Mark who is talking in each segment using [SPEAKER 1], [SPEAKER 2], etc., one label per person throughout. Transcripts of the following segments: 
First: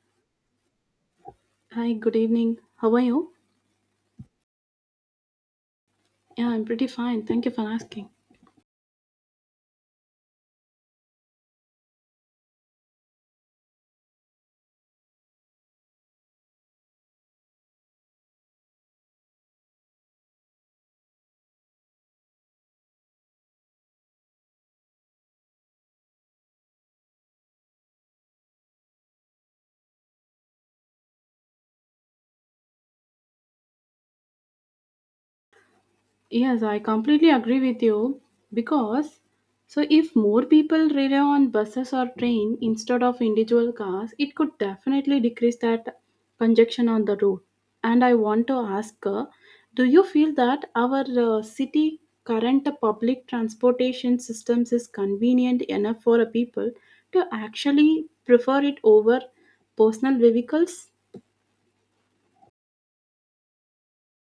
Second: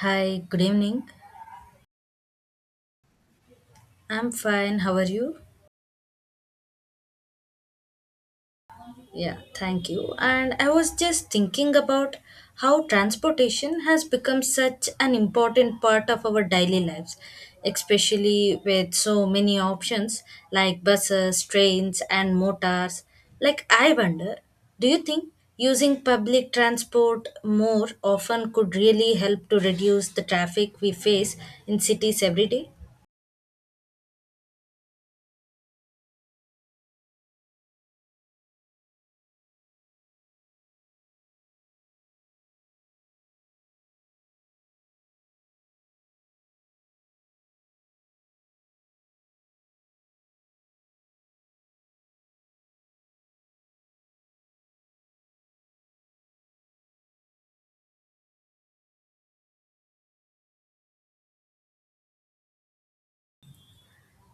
[SPEAKER 1] Hi, good evening.
[SPEAKER 2] Hi, good evening. How are you?
[SPEAKER 1] I'm fine. How are you?
[SPEAKER 2] Yeah, I'm pretty fine. Thank you for asking.
[SPEAKER 1] Yeah, thank you. And I was just thinking about how transportation has become such an important part of our daily lives, especially with so many options like buses, trains, and motors. Like, I wonder, do you think using public transport more often could really help to reduce the traffic we face in cities every day?
[SPEAKER 2] Yes, I completely agree with you because so if more people rely on buses or train instead of individual cars, it could definitely decrease that congestion on the road. And I want to ask, do you feel that our city current public transportation systems is convenient enough for a people to actually prefer it over personal vehicles?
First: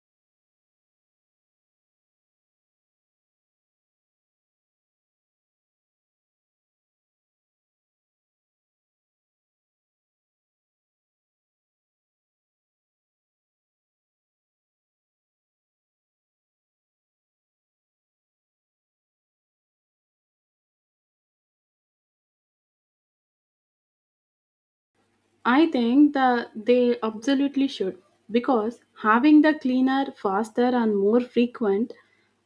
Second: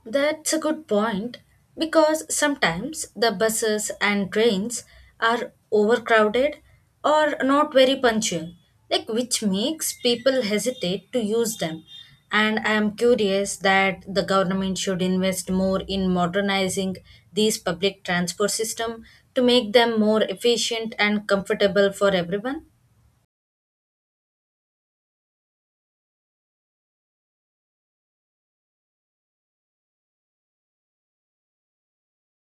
[SPEAKER 1] That's a good point, because sometimes the buses and trains are overcrowded or not very punctual, like, which makes people hesitate to use them. And I am curious that the government should invest more in modernizing these public transport system to make them more efficient and comfortable for everyone.
[SPEAKER 2] I think that they absolutely should because having the cleaner, faster, and more frequent,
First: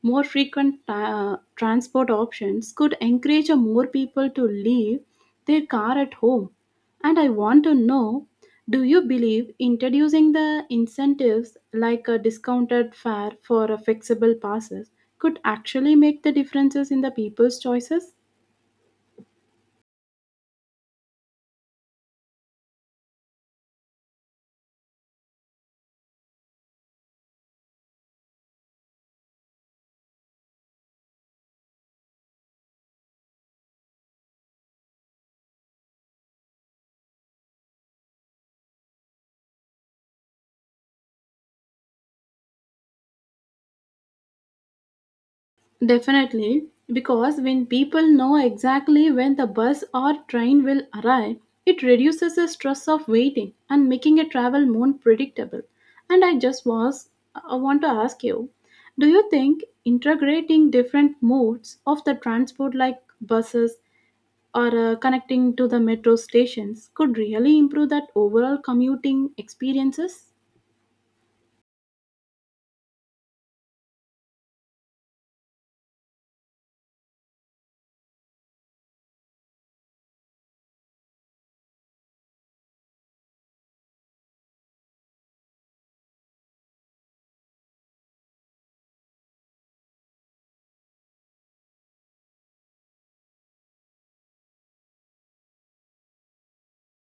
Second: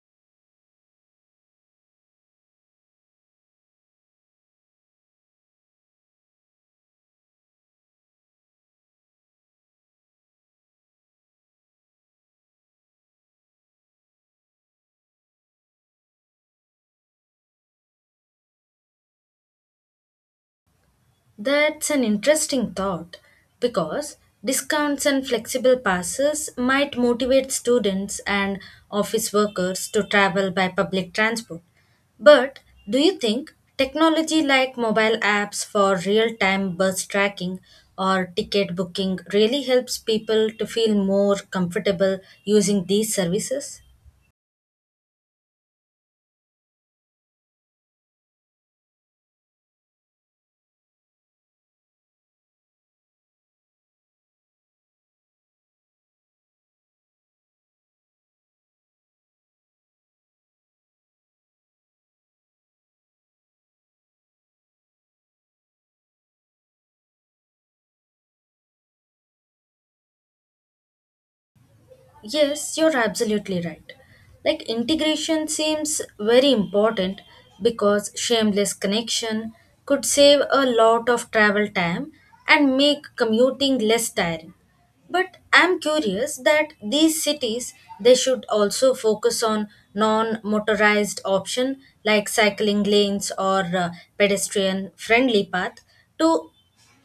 [SPEAKER 2] more frequent transport options could encourage a more people to leave their car at home. And I want to know, do you believe introducing the incentives like a discounted fare for a flexible passes could actually make the differences in the people's choices?
[SPEAKER 1] That's an interesting thought, because discounts and flexible passes might motivate students and office workers to travel by public transport. But do you think technology like mobile apps for real time bus tracking or ticket booking really helps people to feel more comfortable using these services?
[SPEAKER 2] Definitely, because when people know exactly when the bus or train will arrive, it reduces the stress of waiting and making a travel more predictable. And I just was I want to ask you, do you think integrating different modes of the transport like buses or connecting to the metro stations could really improve that overall commuting experiences?
[SPEAKER 1] Yes, you're absolutely right. Like, integration seems very important, because shameless connection could save a lot of travel time and make commuting less tiring. But I'm curious that these cities, they should also focus on non-motorized option like cycling lanes or pedestrian friendly path to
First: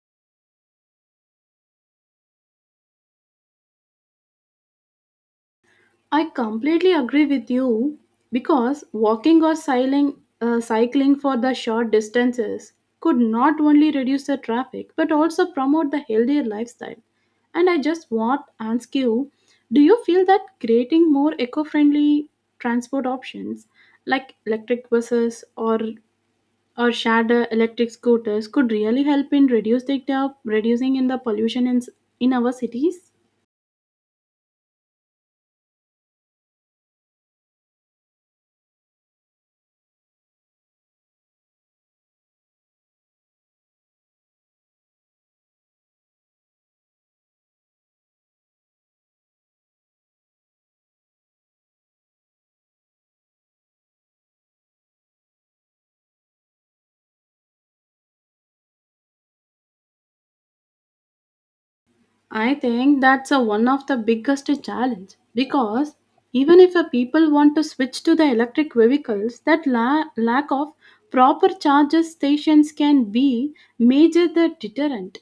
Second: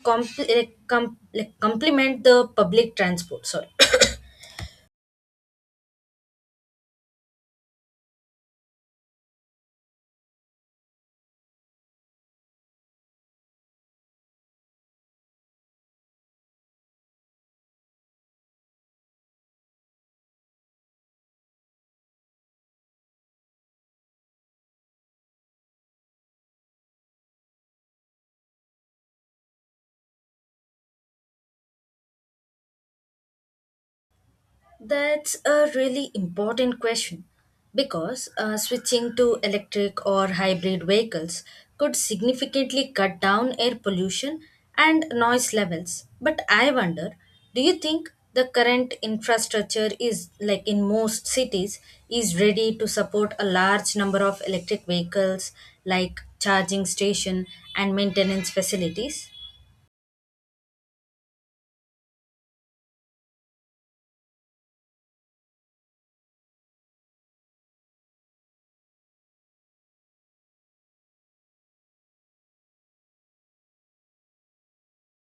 [SPEAKER 1] complement the public transport. Sorry.
[SPEAKER 2] I completely agree with you because walking or cycling for the short distances could not only reduce the traffic but also promote the healthier lifestyle. And I just want to ask you, do you feel that creating more eco friendly transport options like electric buses or shared electric scooters could really help in reducing in the pollution in our cities?
[SPEAKER 1] That's a really important question, because switching to electric or hybrid vehicles could significantly cut down air pollution and noise levels. But I wonder, do you think the current infrastructure, is like, in most cities, is ready to support a large number of electric vehicles, like charging station and maintenance facilities?
[SPEAKER 2] I think that's one of the biggest challenge because even if a people want to switch to the electric vehicles, that lack of proper charger stations can be major the deterrent.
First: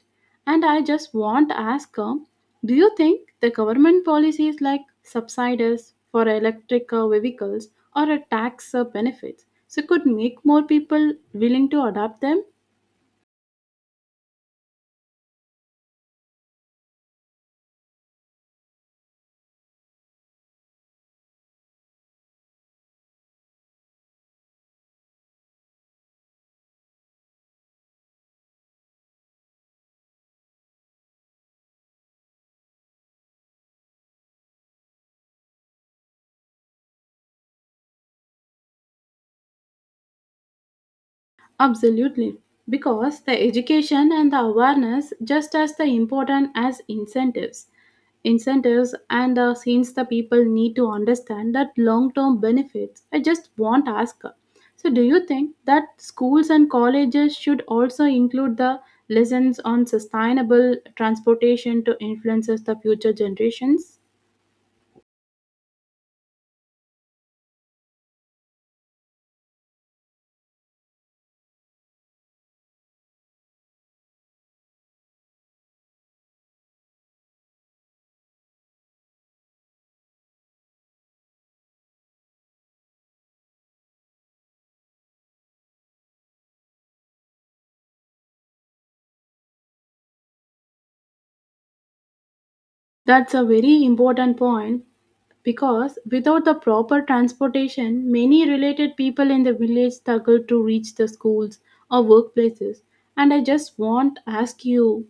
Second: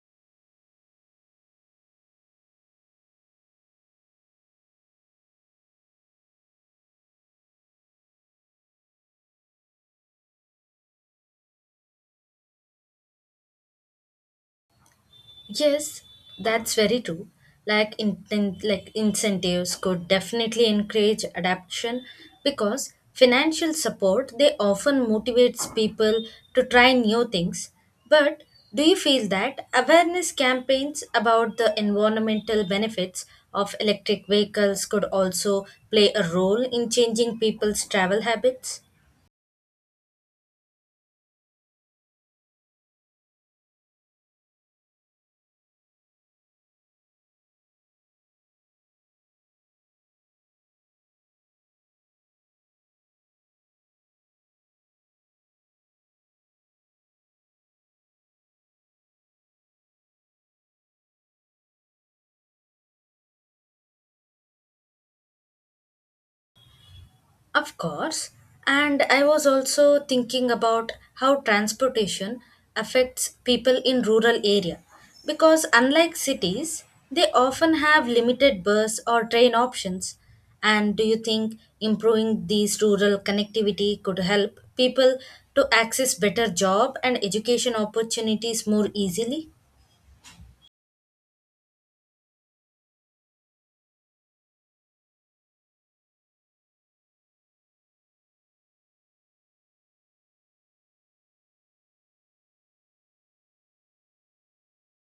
[SPEAKER 2] And I just want to ask, do you think the government policies like subsidies for electric vehicles or a tax benefits so could make more people willing to adopt them?
[SPEAKER 1] Yes, that's very true. Like, incentives could definitely encourage adaptation, because financial support, they often motivates people to try new things. But do you feel that awareness campaigns about the environmental benefits of electric vehicles could also play a role in changing people's travel habits?
[SPEAKER 2] Absolutely, because the education and the awareness just as the important as incentives. Incentives and the since the people need to understand that long-term benefits. I just want to ask her. So, do you think that schools and colleges should also include the lessons on sustainable transportation to influences the future generations?
[SPEAKER 1] Of course. And I was also thinking about how transportation affects people in rural area, because unlike cities, they often have limited bus or train options. And do you think improving these rural connectivity could help people to access better job and education opportunities more easily?
[SPEAKER 2] That's a very important point because without the proper transportation, many related people in the village struggle to reach the schools or workplaces. And I just want to ask you,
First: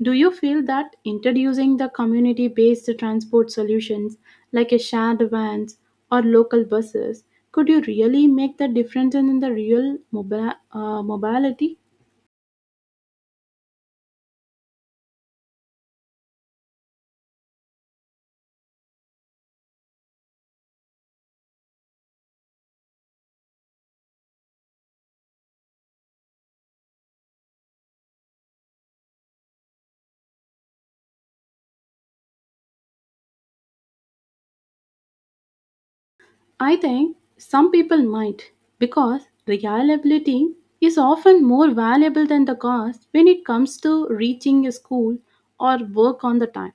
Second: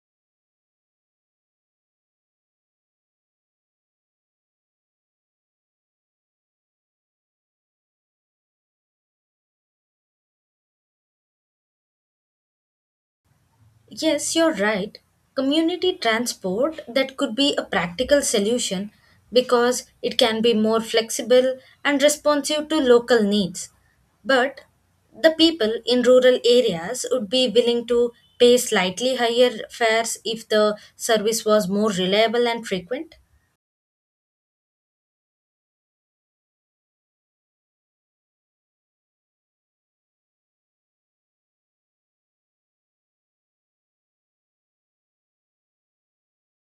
[SPEAKER 2] do you feel that introducing the community based transport solutions like a shared vans or local buses could you really make the difference in the real mobility?
[SPEAKER 1] Yes, you're right. Community transport, that could be a practical solution, because it can be more flexible and responsive to local needs. But the people in rural areas would be willing to pay slightly higher fares if the service was more reliable and frequent.
[SPEAKER 2] I think some people might because reliability is often more valuable than the cost when it comes to reaching a school or work on the time.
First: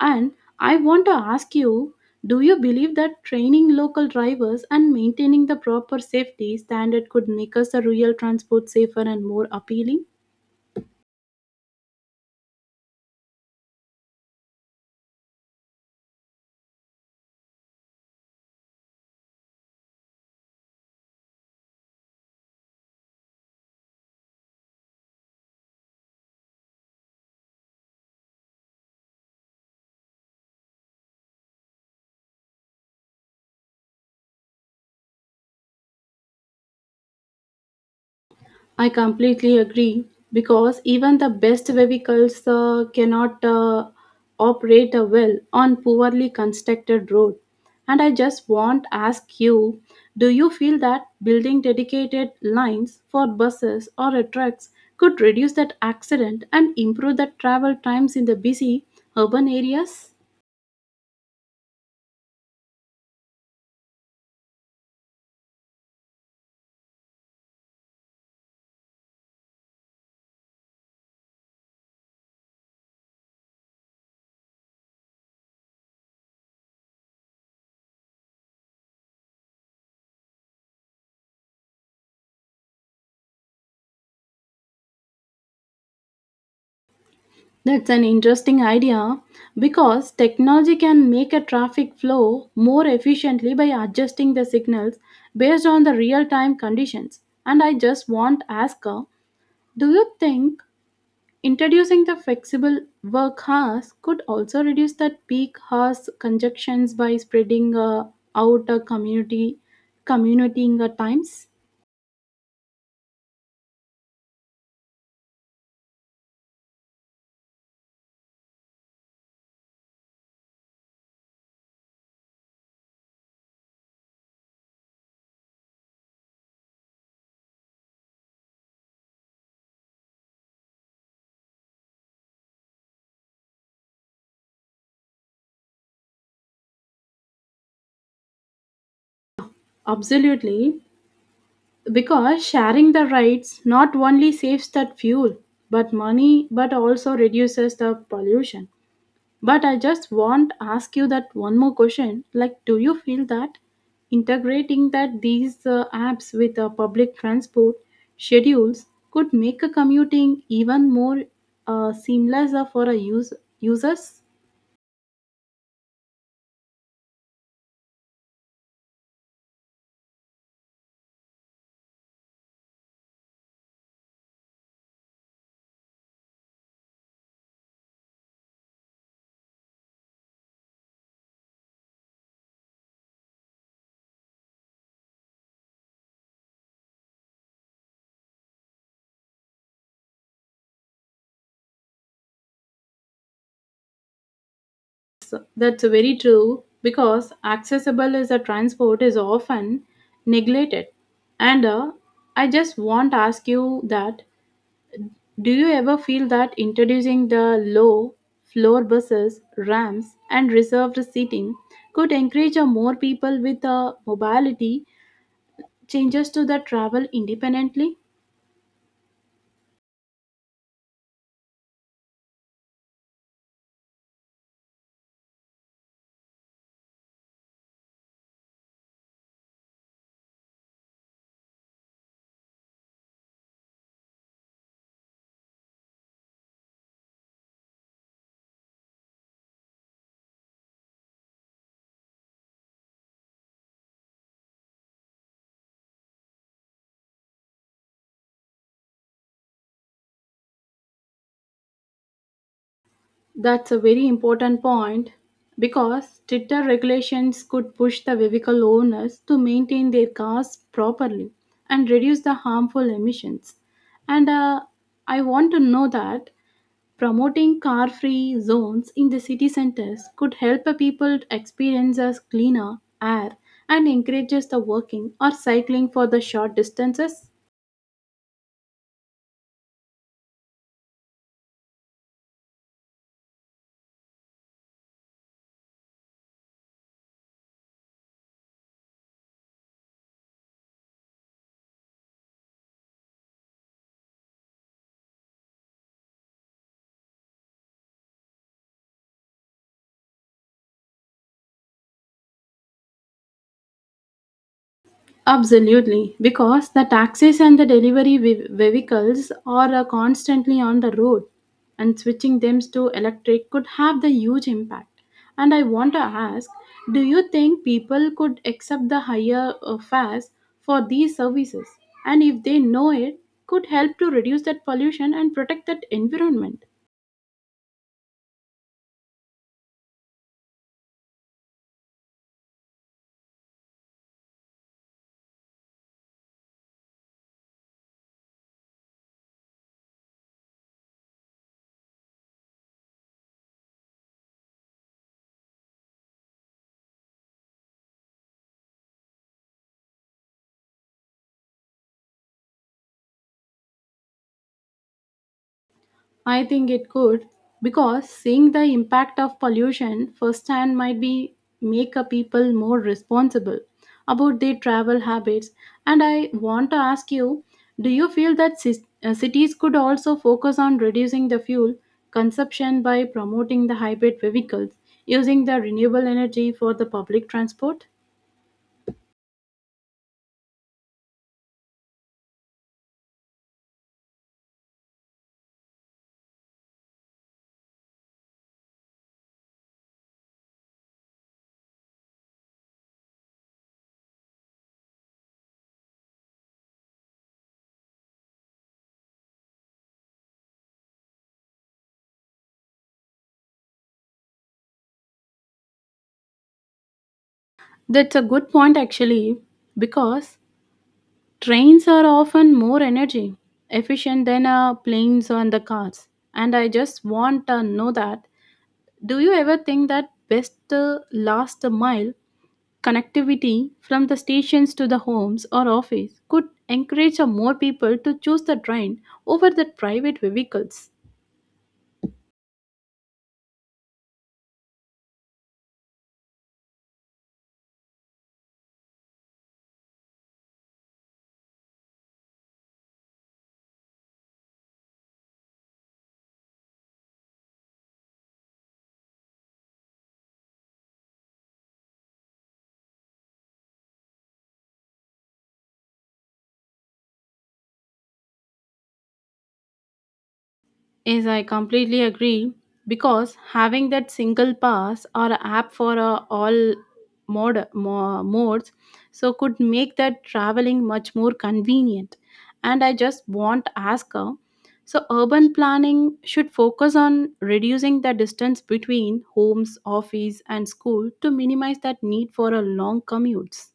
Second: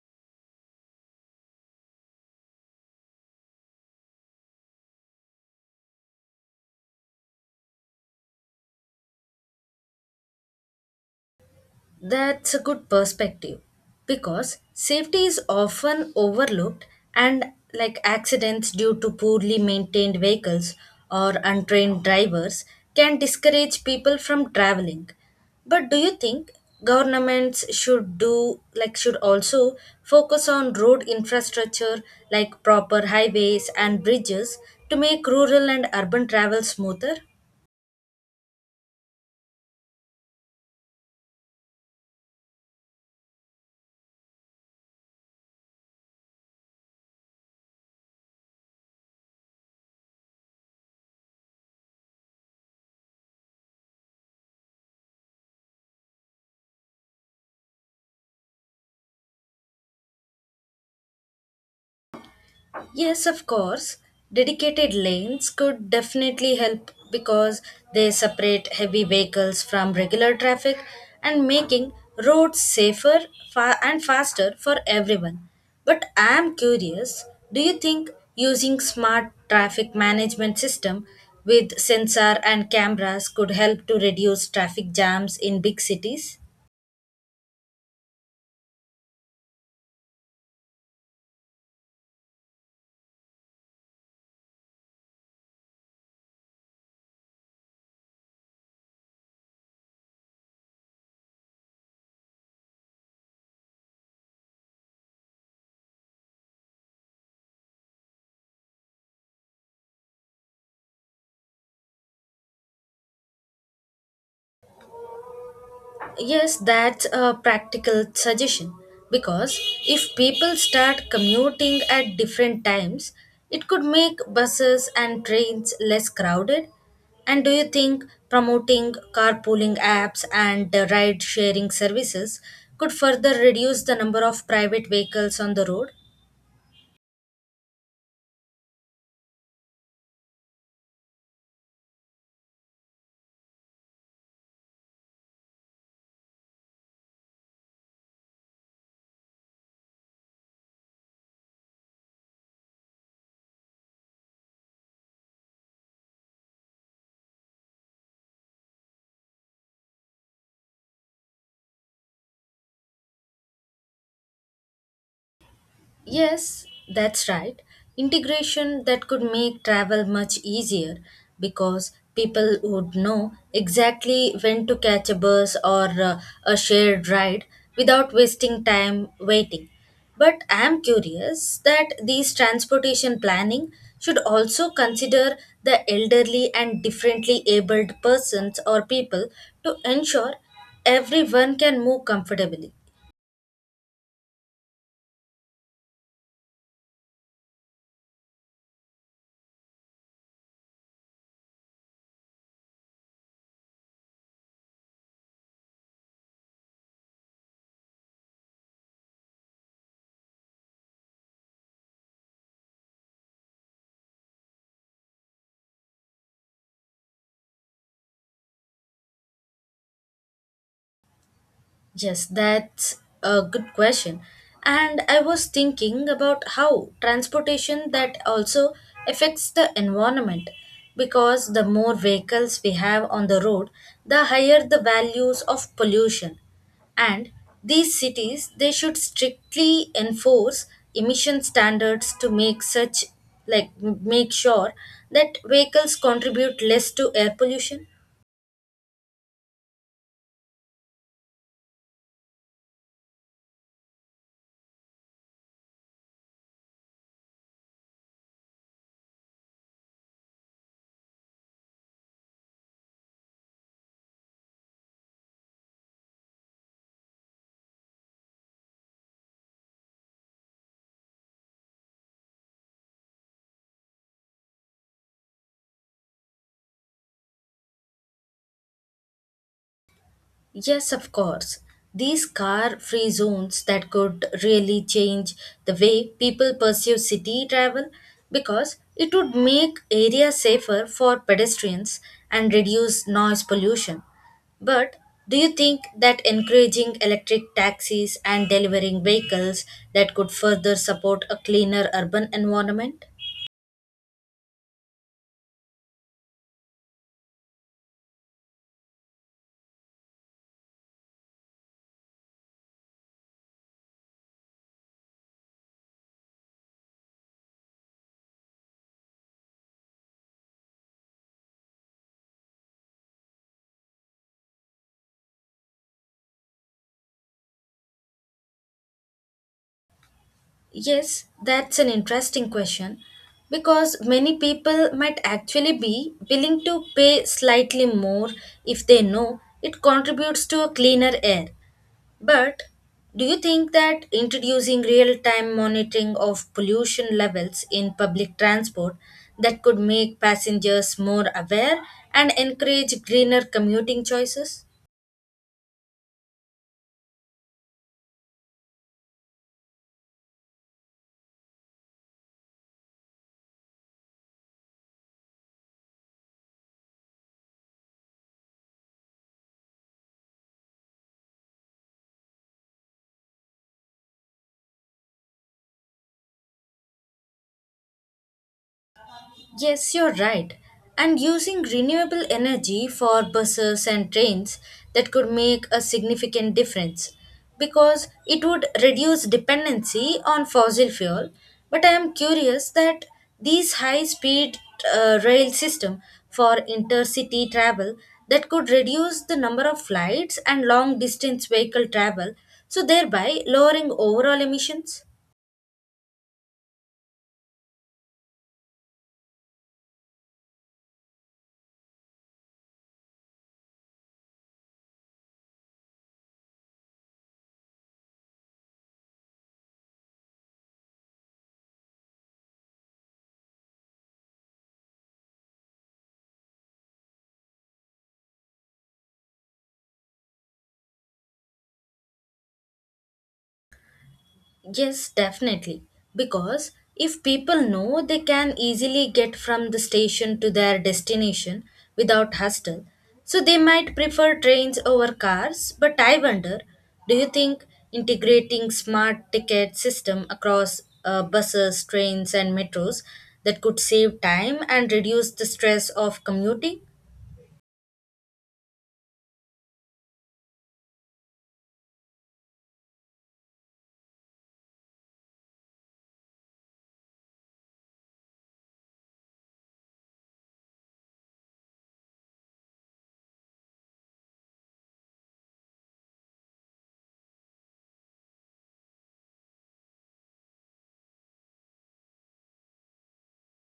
[SPEAKER 2] And I want to ask you, do you believe that training local drivers and maintaining the proper safety standard could make us a real transport safer and more appealing?
[SPEAKER 1] That's a good perspective, because safety is often overlooked, and like, accidents due to poorly maintained vehicles or untrained drivers can discourage people from traveling. But do you think governments should do, like, should also focus on road infrastructure, like proper highways and bridges, to make rural and urban travel smoother?
[SPEAKER 2] I completely agree because even the best vehicles cannot operate well on poorly constructed road. And I just want to ask you, do you feel that building dedicated lines for buses or trucks could reduce that accident and improve the travel times in the busy urban areas?
[SPEAKER 1] Yes, of course. Dedicated lanes could definitely help, because they separate heavy vehicles from regular traffic, and making roads safer and faster for everyone. But I am curious, do you think using smart traffic management system with sensor and cameras could help to reduce traffic jams in big cities?
[SPEAKER 2] That's an interesting idea because technology can make a traffic flow more efficiently by adjusting the signals based on the real time conditions. And I just want to ask her, do you think introducing the flexible work hours could also reduce that peak hours conjunctions by spreading out a community commuting times?
[SPEAKER 1] Yes, that's a practical suggestion, because if people start commuting at different times, it could make buses and trains less crowded. And do you think promoting carpooling apps and ride sharing services could further reduce the number of private vehicles on the road?
[SPEAKER 2] Absolutely, because sharing the rights not only saves that fuel but money but also reduces the pollution, but I just want to ask you that one more question, like do you feel that integrating that these apps with public transport schedules could make a commuting even more seamless for a users?
[SPEAKER 1] Yes, that's right. Integration, that could make travel much easier, because people would know exactly when to catch a bus or a shared ride without wasting time waiting. But I am curious that these transportation planning should also consider the elderly and differently abled persons or people to ensure everyone can move comfortably.
[SPEAKER 2] That's very true because accessible as a transport is often neglected. And I just want to ask you that, do you ever feel that introducing the low floor buses, ramps, and reserved seating could encourage more people with mobility changes to the travel independently?
[SPEAKER 1] Yes, that's a good question. And I was thinking about how transportation that also affects the environment, because the more vehicles we have on the road, the higher the values of pollution. And these cities, they should strictly enforce emission standards to make such, like, make sure that vehicles contribute less to air pollution.
[SPEAKER 2] That's a very important point because stricter regulations could push the vehicle owners to maintain their cars properly and reduce the harmful emissions. And I want to know that promoting car free zones in the city centers could help the people to experience a cleaner air and encourages the walking or cycling for the short distances.
[SPEAKER 1] Yes, of course. These car free zones, that could really change the way people pursue city travel, because it would make areas safer for pedestrians and reduce noise pollution. But do you think that encouraging electric taxis and delivering vehicles, that could further support a cleaner urban environment?
[SPEAKER 2] Absolutely, because the taxis and the delivery vehicles are constantly on the road, and switching them to electric could have the huge impact. And I want to ask, do you think people could accept the higher fares for these services? And if they know it, could help to reduce that pollution and protect that environment.
[SPEAKER 1] Yes, that's an interesting question, because many people might actually be willing to pay slightly more if they know it contributes to a cleaner air. But do you think that introducing real time monitoring of pollution levels in public transport, that could make passengers more aware and encourage greener commuting choices?
[SPEAKER 2] I think it could because seeing the impact of pollution firsthand might be make a people more responsible about their travel habits. And I want to ask you, do you feel that cities could also focus on reducing the fuel consumption by promoting the hybrid vehicles using the renewable energy for the public transport?
[SPEAKER 1] Yes, you're right. And using renewable energy for buses and trains, that could make a significant difference, because it would reduce dependency on fossil fuel. But I am curious that these high-speed rail system for intercity travel, that could reduce the number of flights and long-distance vehicle travel, so thereby lowering overall emissions.
[SPEAKER 2] That's a good point actually, because trains are often more energy efficient than planes and the cars. And I just want to know that, do you ever think that best last mile connectivity from the stations to the homes or office could encourage more people to choose the train over the private vehicles?
[SPEAKER 1] Yes, definitely. Because if people know they can easily get from the station to their destination without hassle, so they might prefer trains over cars. But I wonder, do you think integrating smart ticket system across buses, trains, and metros, that could save time and reduce the stress of commuting?
[SPEAKER 2] Yes, I completely agree because having that single pass or app for all modes so could make that traveling much more convenient. And I just want to ask her, so urban planning should focus on reducing the distance between homes, office, and school to minimize that need for a long commutes.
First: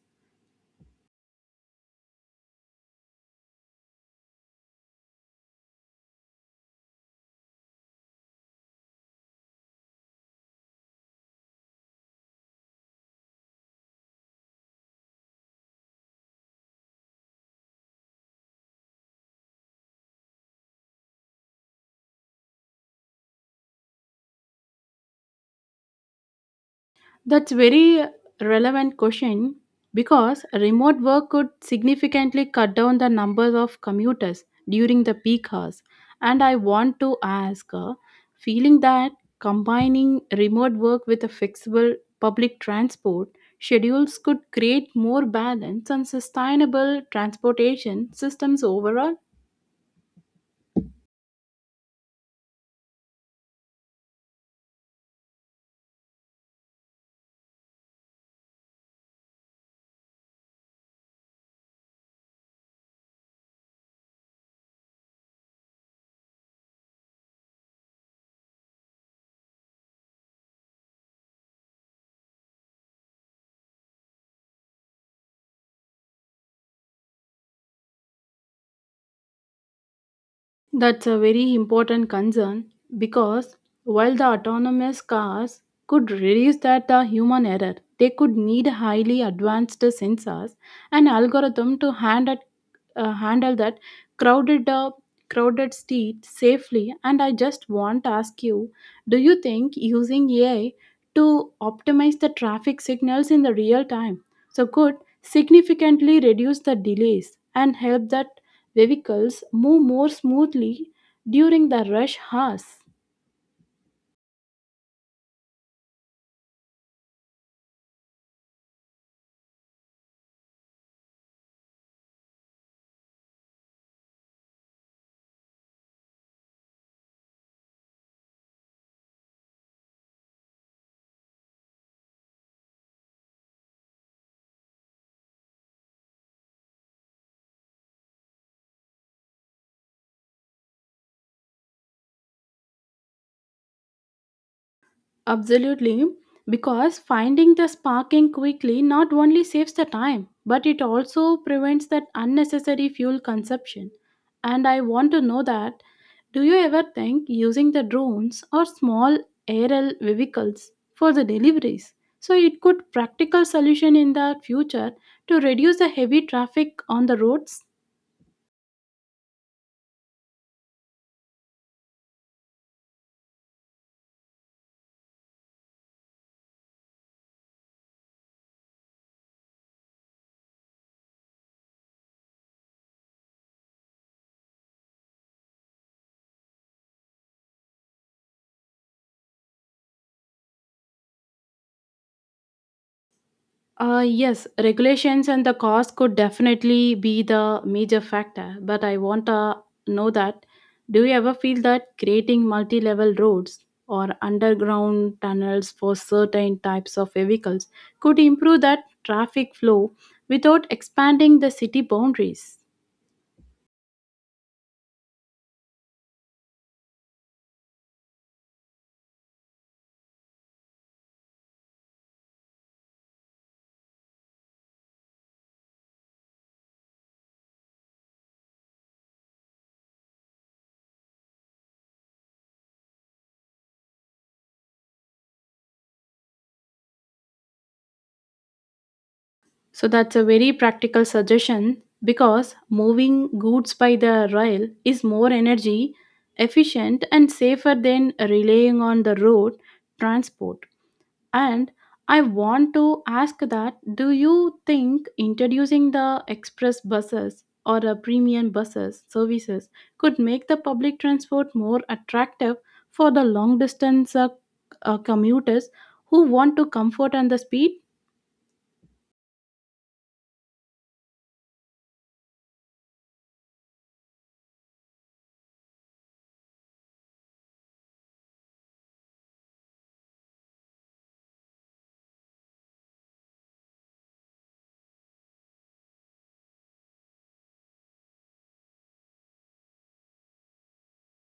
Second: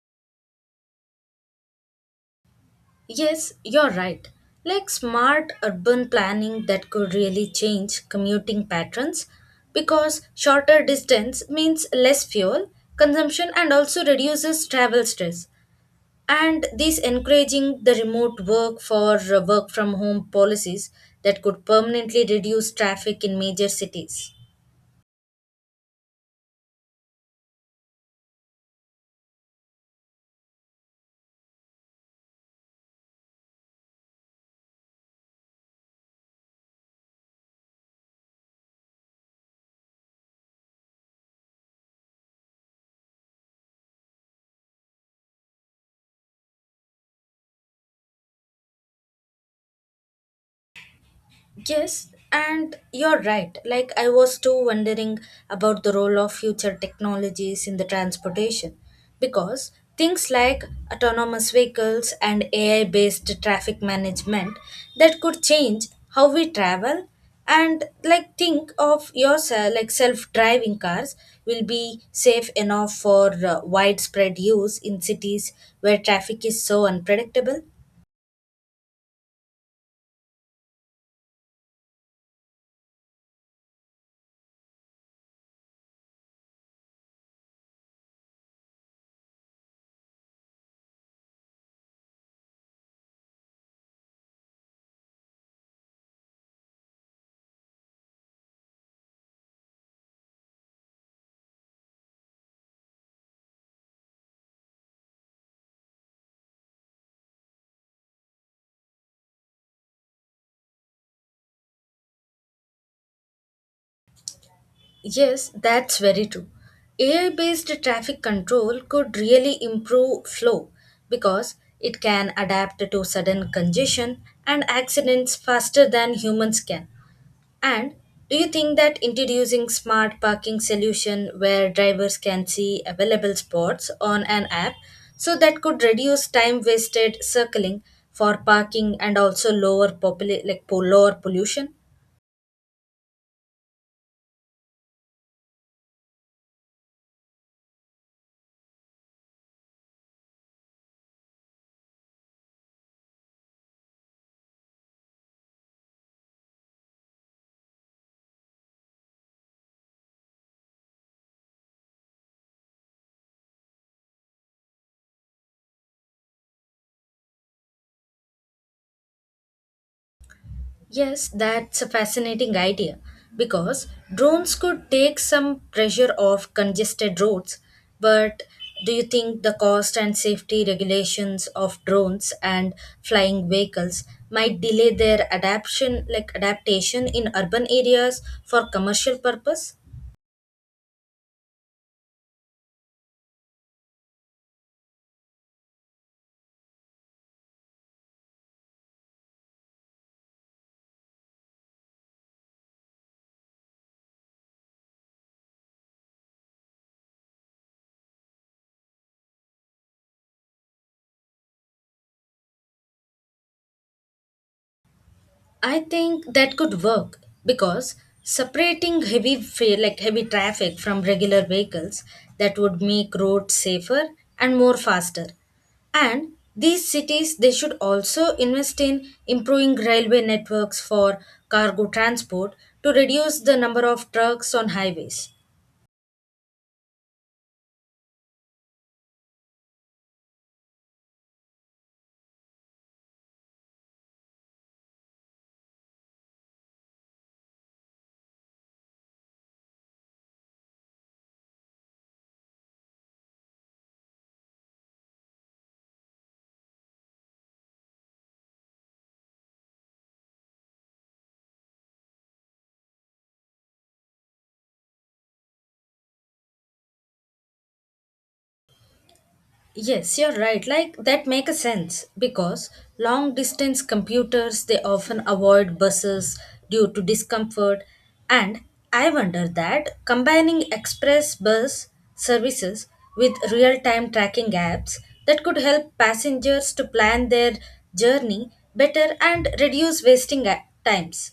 [SPEAKER 1] Yes, you're right. Like, smart urban planning, that could really change commuting patterns, because shorter distance means less fuel consumption and also reduces travel stress. And this encouraging the remote work for work from home policies, that could permanently reduce traffic in major cities.
[SPEAKER 2] That's very relevant question because remote work could significantly cut down the numbers of commuters during the peak hours. And I want to ask, feeling that combining remote work with a flexible public transport schedules could create more balance and sustainable transportation systems overall?
[SPEAKER 1] Yes, and you're right. Like, I was too wondering about the role of future technologies in the transportation, because things like autonomous vehicles and AI based traffic management, that could change how we travel. And like, think of yourself, like self driving cars will be safe enough for widespread use in cities where traffic is so unpredictable.
[SPEAKER 2] That's a very important concern because while the autonomous cars could reduce that human error, they could need highly advanced sensors and algorithm to handle that crowded uh, crowded street safely. And I just want to ask you, do you think using AI to optimize the traffic signals in the real time so could significantly reduce the delays and help that vehicles move more smoothly during the rush hours?
[SPEAKER 1] Yes, that's very true. AI based traffic control could really improve flow, because it can adapt to sudden congestion and accidents faster than humans can. And do you think that introducing smart parking solution where drivers can see available spots on an app, so that could reduce time wasted circling for parking, and also lower lower pollution?
[SPEAKER 2] Absolutely, because finding the sparking quickly not only saves the time, but it also prevents that unnecessary fuel consumption. And I want to know that, do you ever think using the drones or small aerial vehicles for the deliveries? So it could practical solution in the future to reduce the heavy traffic on the roads.
[SPEAKER 1] Yes, that's a fascinating idea, because drones could take some pressure off congested roads. But do you think the cost and safety regulations of drones and flying vehicles might delay their adaptation in urban areas for commercial purpose?
[SPEAKER 2] Yes, regulations and the cost could definitely be the major factor, but I want to know that, do you ever feel that creating multi level roads or underground tunnels for certain types of vehicles could improve that traffic flow without expanding the city boundaries?
[SPEAKER 1] I think that could work, because separating heavy fa- like heavy traffic from regular vehicles, that would make roads safer and more faster. And these cities, they should also invest in improving railway networks for cargo transport to reduce the number of trucks on highways.
[SPEAKER 2] So that's a very practical suggestion because moving goods by the rail is more energy efficient and safer than relying on the road transport. And I want to ask that, do you think introducing the express buses or a premium buses services could make the public transport more attractive for the long distance commuters who want to comfort and the speed?
[SPEAKER 1] Yes, you're right. Like, that make a sense, because long distance computers, they often avoid buses due to discomfort. And I wonder that combining express bus services with real-time tracking apps, that could help passengers to plan their journey better and reduce wasting times.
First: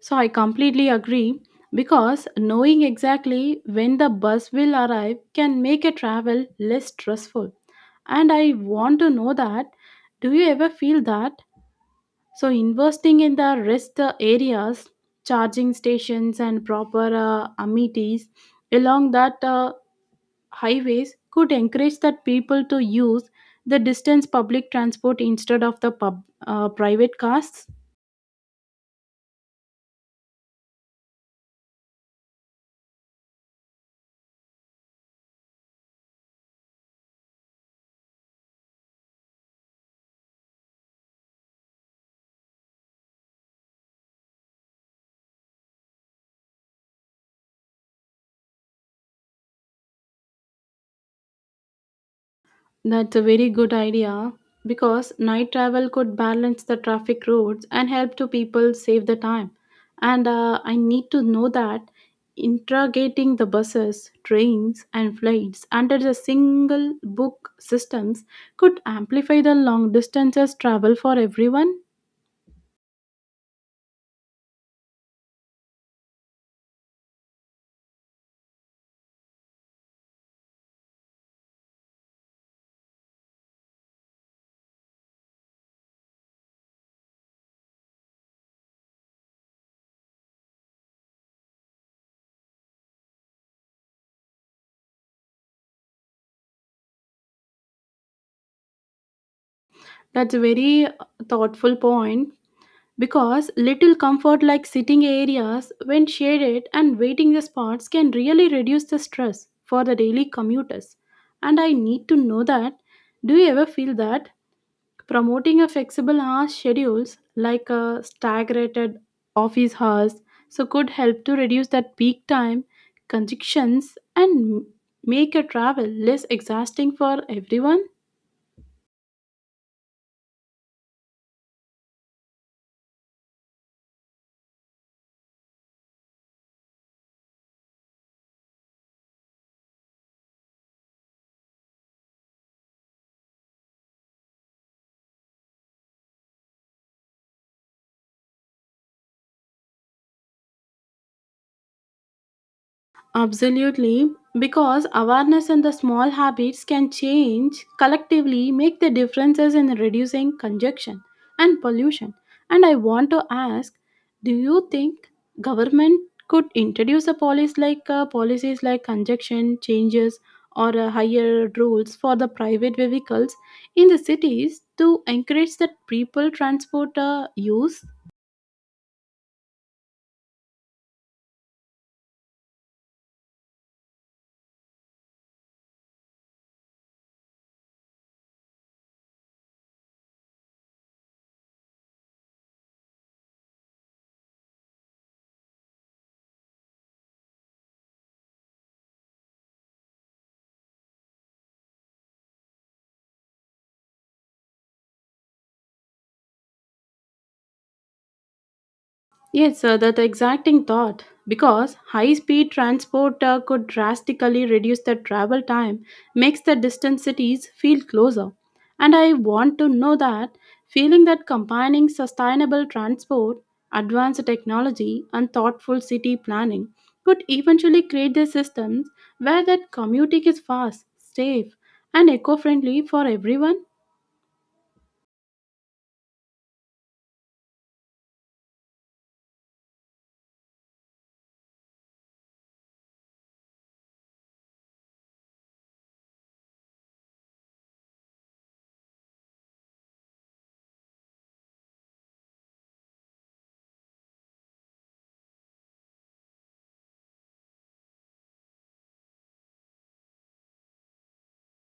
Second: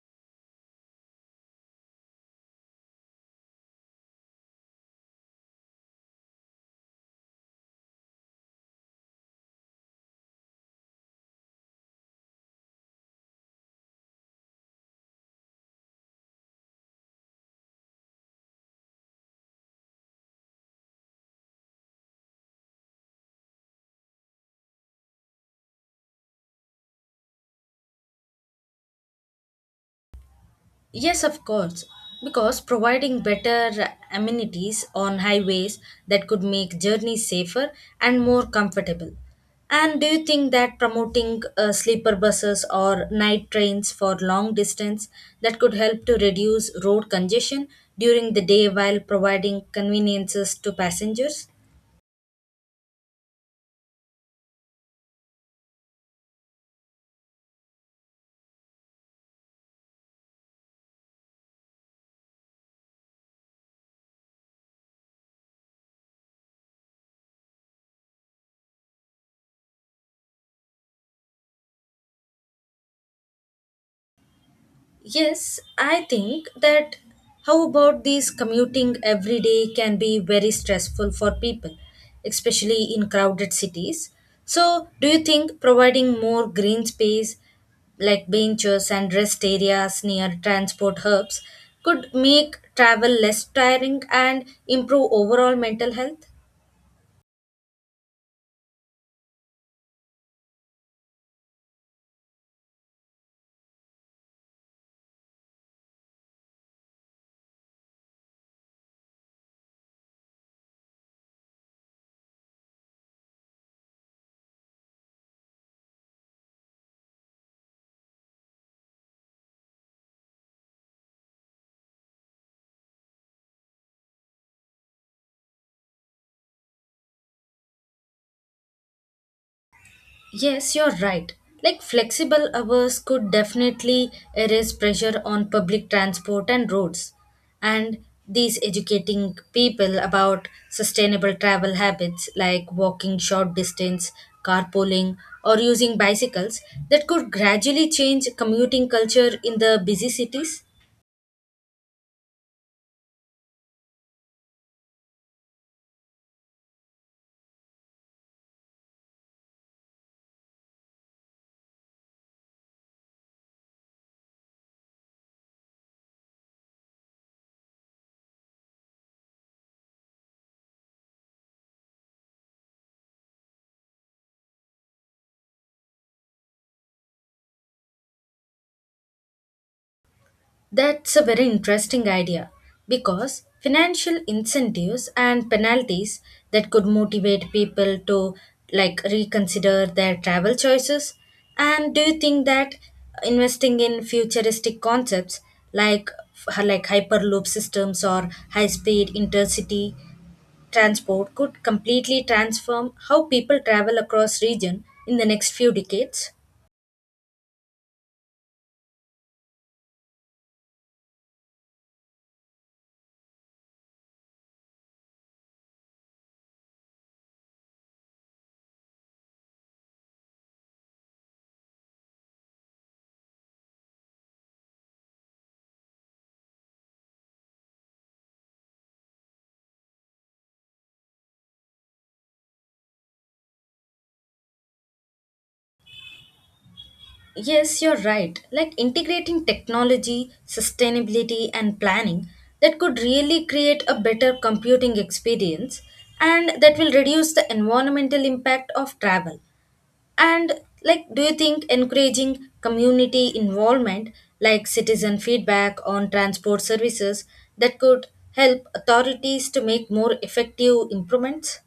[SPEAKER 2] So I completely agree because knowing exactly when the bus will arrive can make a travel less stressful. And I want to know that, do you ever feel that? So investing in the rest areas, charging stations, and proper amenities along that highways could encourage that people to use the distance public transport instead of the private cars.
[SPEAKER 1] Yes, of course, because providing better amenities on highways, that could make journeys safer and more comfortable. And do you think that promoting sleeper buses or night trains for long distance, that could help to reduce road congestion during the day while providing conveniences to passengers?
[SPEAKER 2] That's a very good idea because night travel could balance the traffic roads and help to people save the time. And I need to know that integrating the buses, trains, and flights under the single book systems could amplify the long distances travel for everyone.
[SPEAKER 1] Yes, I think that how about these commuting every day can be very stressful for people, especially in crowded cities. So, do you think providing more green space, like benches and rest areas near transport hubs, could make travel less tiring and improve overall mental health?
[SPEAKER 2] That's a very thoughtful point, because little comfort like sitting areas when shaded and waiting the spots can really reduce the stress for the daily commuters. And I need to know that, do you ever feel that promoting a flexible hour schedules like a staggered office hours so could help to reduce that peak time congestions and make a travel less exhausting for everyone?
[SPEAKER 1] Yes, you're right. Like, flexible hours could definitely erase pressure on public transport and roads. And these educating people about sustainable travel habits, like walking short distance, carpooling, or using bicycles, that could gradually change commuting culture in the busy cities.
[SPEAKER 2] Absolutely, because awareness and the small habits can change collectively make the differences in reducing congestion and pollution. And I want to ask, do you think government could introduce a policy like policies like congestion changes or higher rules for the private vehicles in the cities to encourage that people transport use?
[SPEAKER 1] That's a very interesting idea, because financial incentives and penalties, that could motivate people to, like, reconsider their travel choices. And do you think that investing in futuristic concepts like, hyperloop systems or high-speed intercity transport, could completely transform how people travel across region in the next few decades?
[SPEAKER 2] Yes, sir, that exacting thought. Because high speed transport could drastically reduce the travel time, makes the distant cities feel closer. And I want to know that, feeling that combining sustainable transport, advanced technology, and thoughtful city planning could eventually create the systems where that commuting is fast, safe, and eco friendly for everyone.
[SPEAKER 1] Yes, you're right. Like, integrating technology, sustainability, and planning, that could really create a better computing experience, and that will reduce the environmental impact of travel. And like, do you think encouraging community involvement, like citizen feedback on transport services, that could help authorities to make more effective improvements?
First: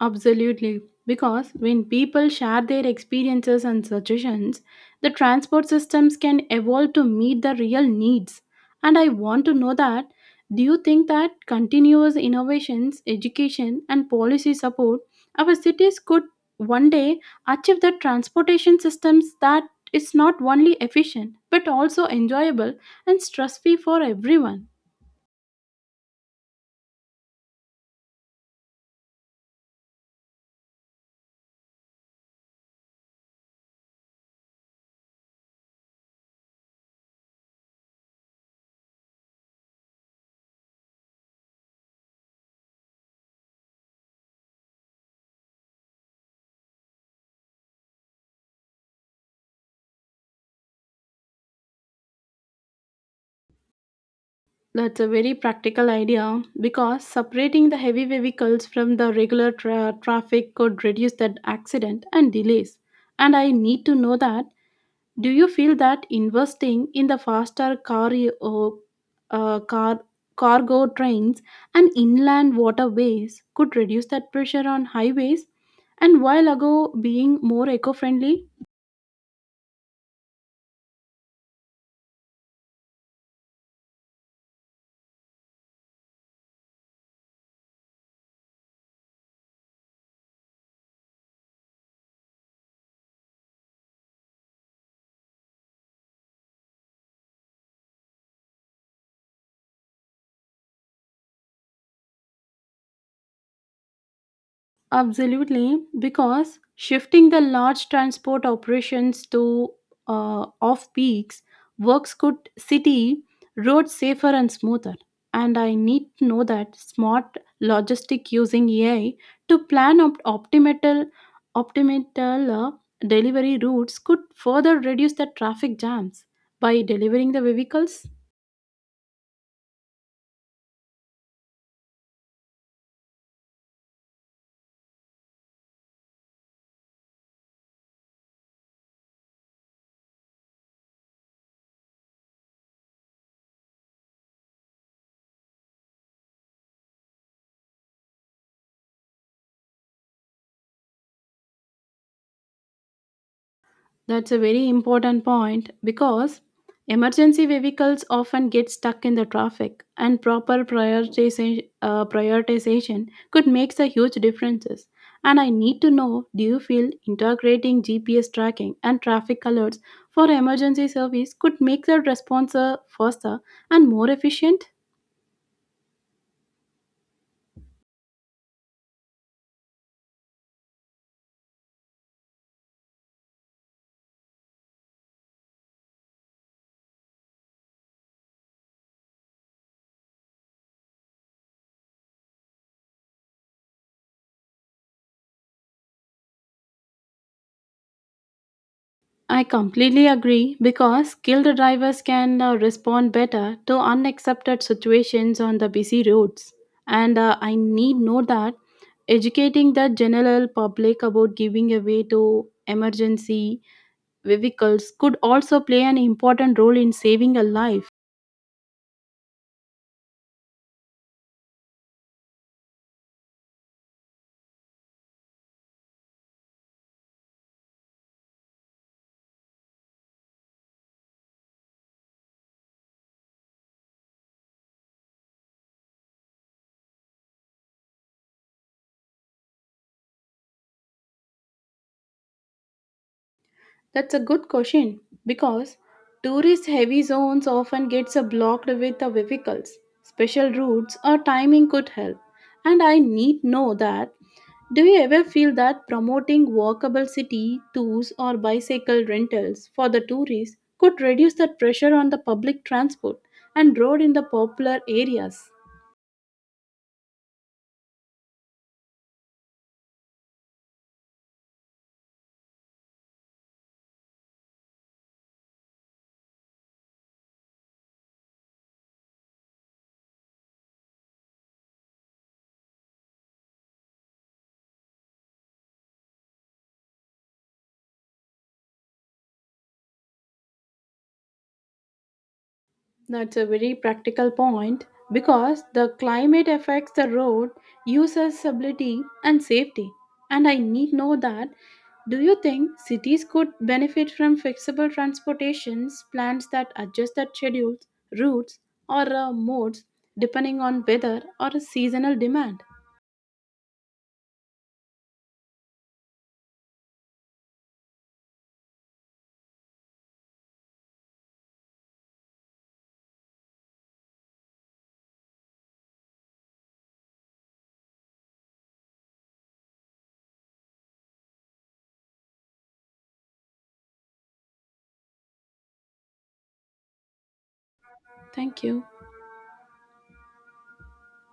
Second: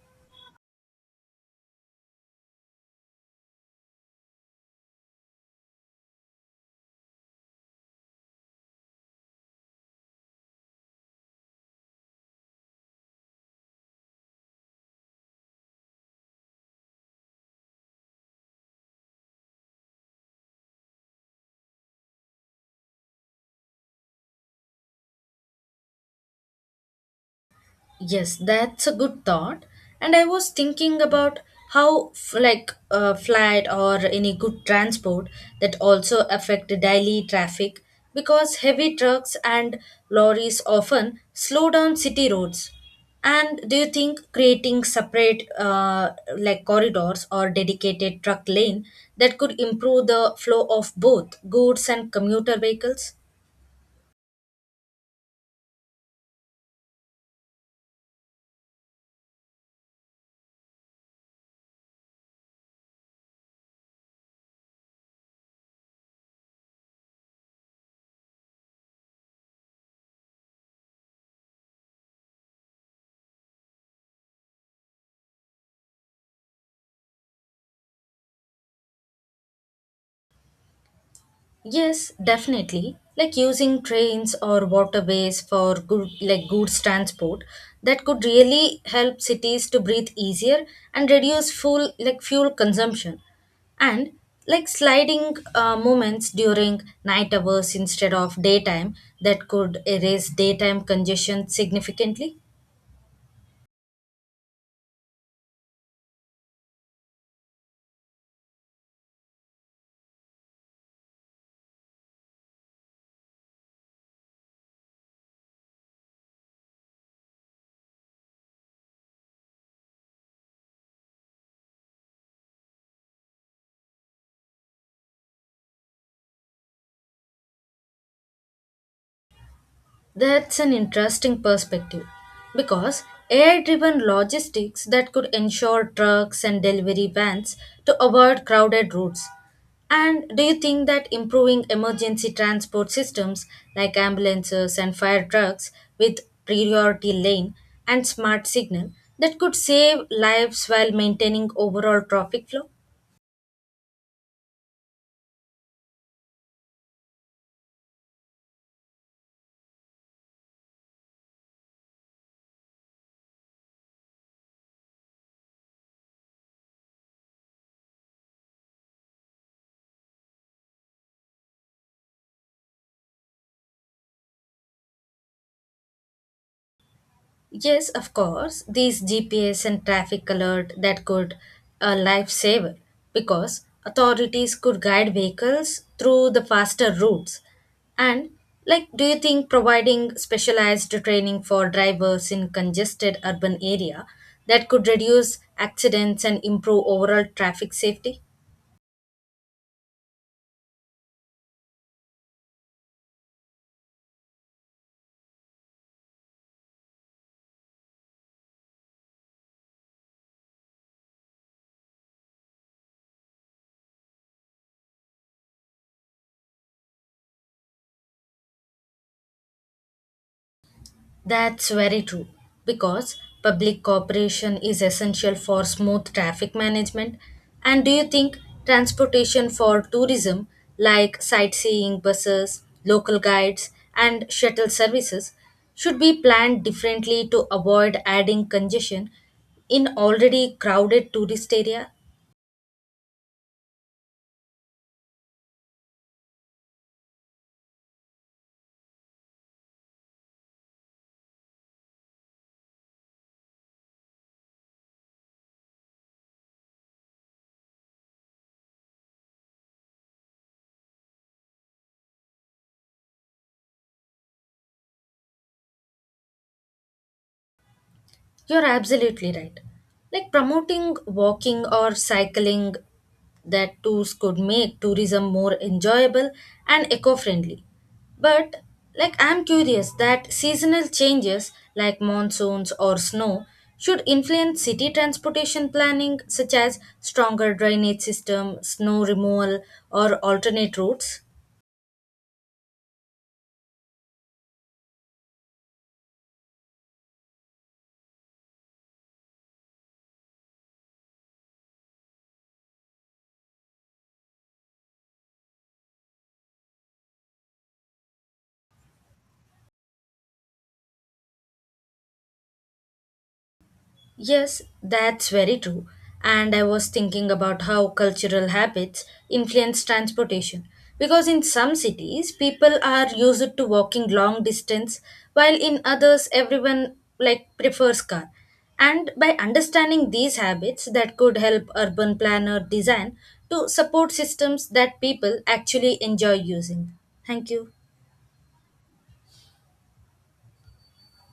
[SPEAKER 2] Absolutely. Because when people share their experiences and suggestions, the transport systems can evolve to meet the real needs. And I want to know that, do you think that continuous innovations, education, and policy support, our cities could one day achieve the transportation systems that is not only efficient but also enjoyable and stress free for everyone?
[SPEAKER 1] Yes, that's a good thought. And I was thinking about how, flight or any good transport that also affect daily traffic, because heavy trucks and lorries often slow down city roads. And do you think creating separate, corridors or dedicated truck lane, that could improve the flow of both goods and commuter vehicles?
[SPEAKER 2] That's a very practical idea because separating the heavy vehicles from the regular traffic could reduce that accident and delays. And I need to know that, do you feel that investing in the faster uh, uh, car cargo trains and inland waterways could reduce that pressure on highways and while ago being more eco-friendly?
[SPEAKER 1] Yes, definitely. Like, using trains or waterways for goods transport, that could really help cities to breathe easier and reduce fuel consumption. And like, sliding moments during night hours instead of daytime, that could erase daytime congestion significantly.
[SPEAKER 2] Absolutely, because shifting the large transport operations to off peaks works good city roads safer and smoother. And I need to know that smart logistic using AI to plan optimal delivery routes could further reduce the traffic jams by delivering the vehicles.
[SPEAKER 1] That's an interesting perspective, because AI driven logistics, that could ensure trucks and delivery vans to avoid crowded routes. And do you think that improving emergency transport systems like ambulances and fire trucks with priority lane and smart signal, that could save lives while maintaining overall traffic flow?
[SPEAKER 2] That's a very important point because emergency vehicles often get stuck in the traffic, and proper prioritization could make a huge differences. And I need to know: do you feel integrating GPS tracking and traffic alerts for emergency service could make the response faster and more efficient?
[SPEAKER 1] Yes, of course. These GPS and traffic alert, that could a lifesaver, because authorities could guide vehicles through the faster routes. And like, do you think providing specialized training for drivers in congested urban area, that could reduce accidents and improve overall traffic safety?
[SPEAKER 2] I completely agree because skilled drivers can respond better to unaccepted situations on the busy roads. And I need know that educating the general public about giving away to emergency vehicles could also play an important role in saving a life.
[SPEAKER 1] That's very true, because public cooperation is essential for smooth traffic management. And do you think transportation for tourism, like sightseeing buses, local guides, and shuttle services, should be planned differently to avoid adding congestion in already crowded tourist area?
[SPEAKER 2] That's a good question because tourist heavy zones often gets blocked with the vehicles. Special routes or timing could help. And I need know that, do you ever feel that promoting walkable city tours or bicycle rentals for the tourists could reduce the pressure on the public transport and road in the popular areas?
[SPEAKER 1] You're absolutely right. Like, promoting walking or cycling, that tools could make tourism more enjoyable and eco friendly. But like, I'm curious that seasonal changes like monsoons or snow should influence city transportation planning, such as stronger drainage system, snow removal, or alternate routes.
[SPEAKER 2] That's a very practical point because the climate affects the road usability and safety. And I need know that, do you think cities could benefit from flexible transportations plans that adjust their schedules, routes, or modes depending on weather or seasonal demand?
[SPEAKER 1] Yes, that's very true. And I was thinking about how cultural habits influence transportation, because in some cities, people are used to walking long distance, while in others, everyone, like, prefers car. And by understanding these habits, that could help urban planner design to support systems that people actually enjoy using. Thank you.
[SPEAKER 2] Thank you.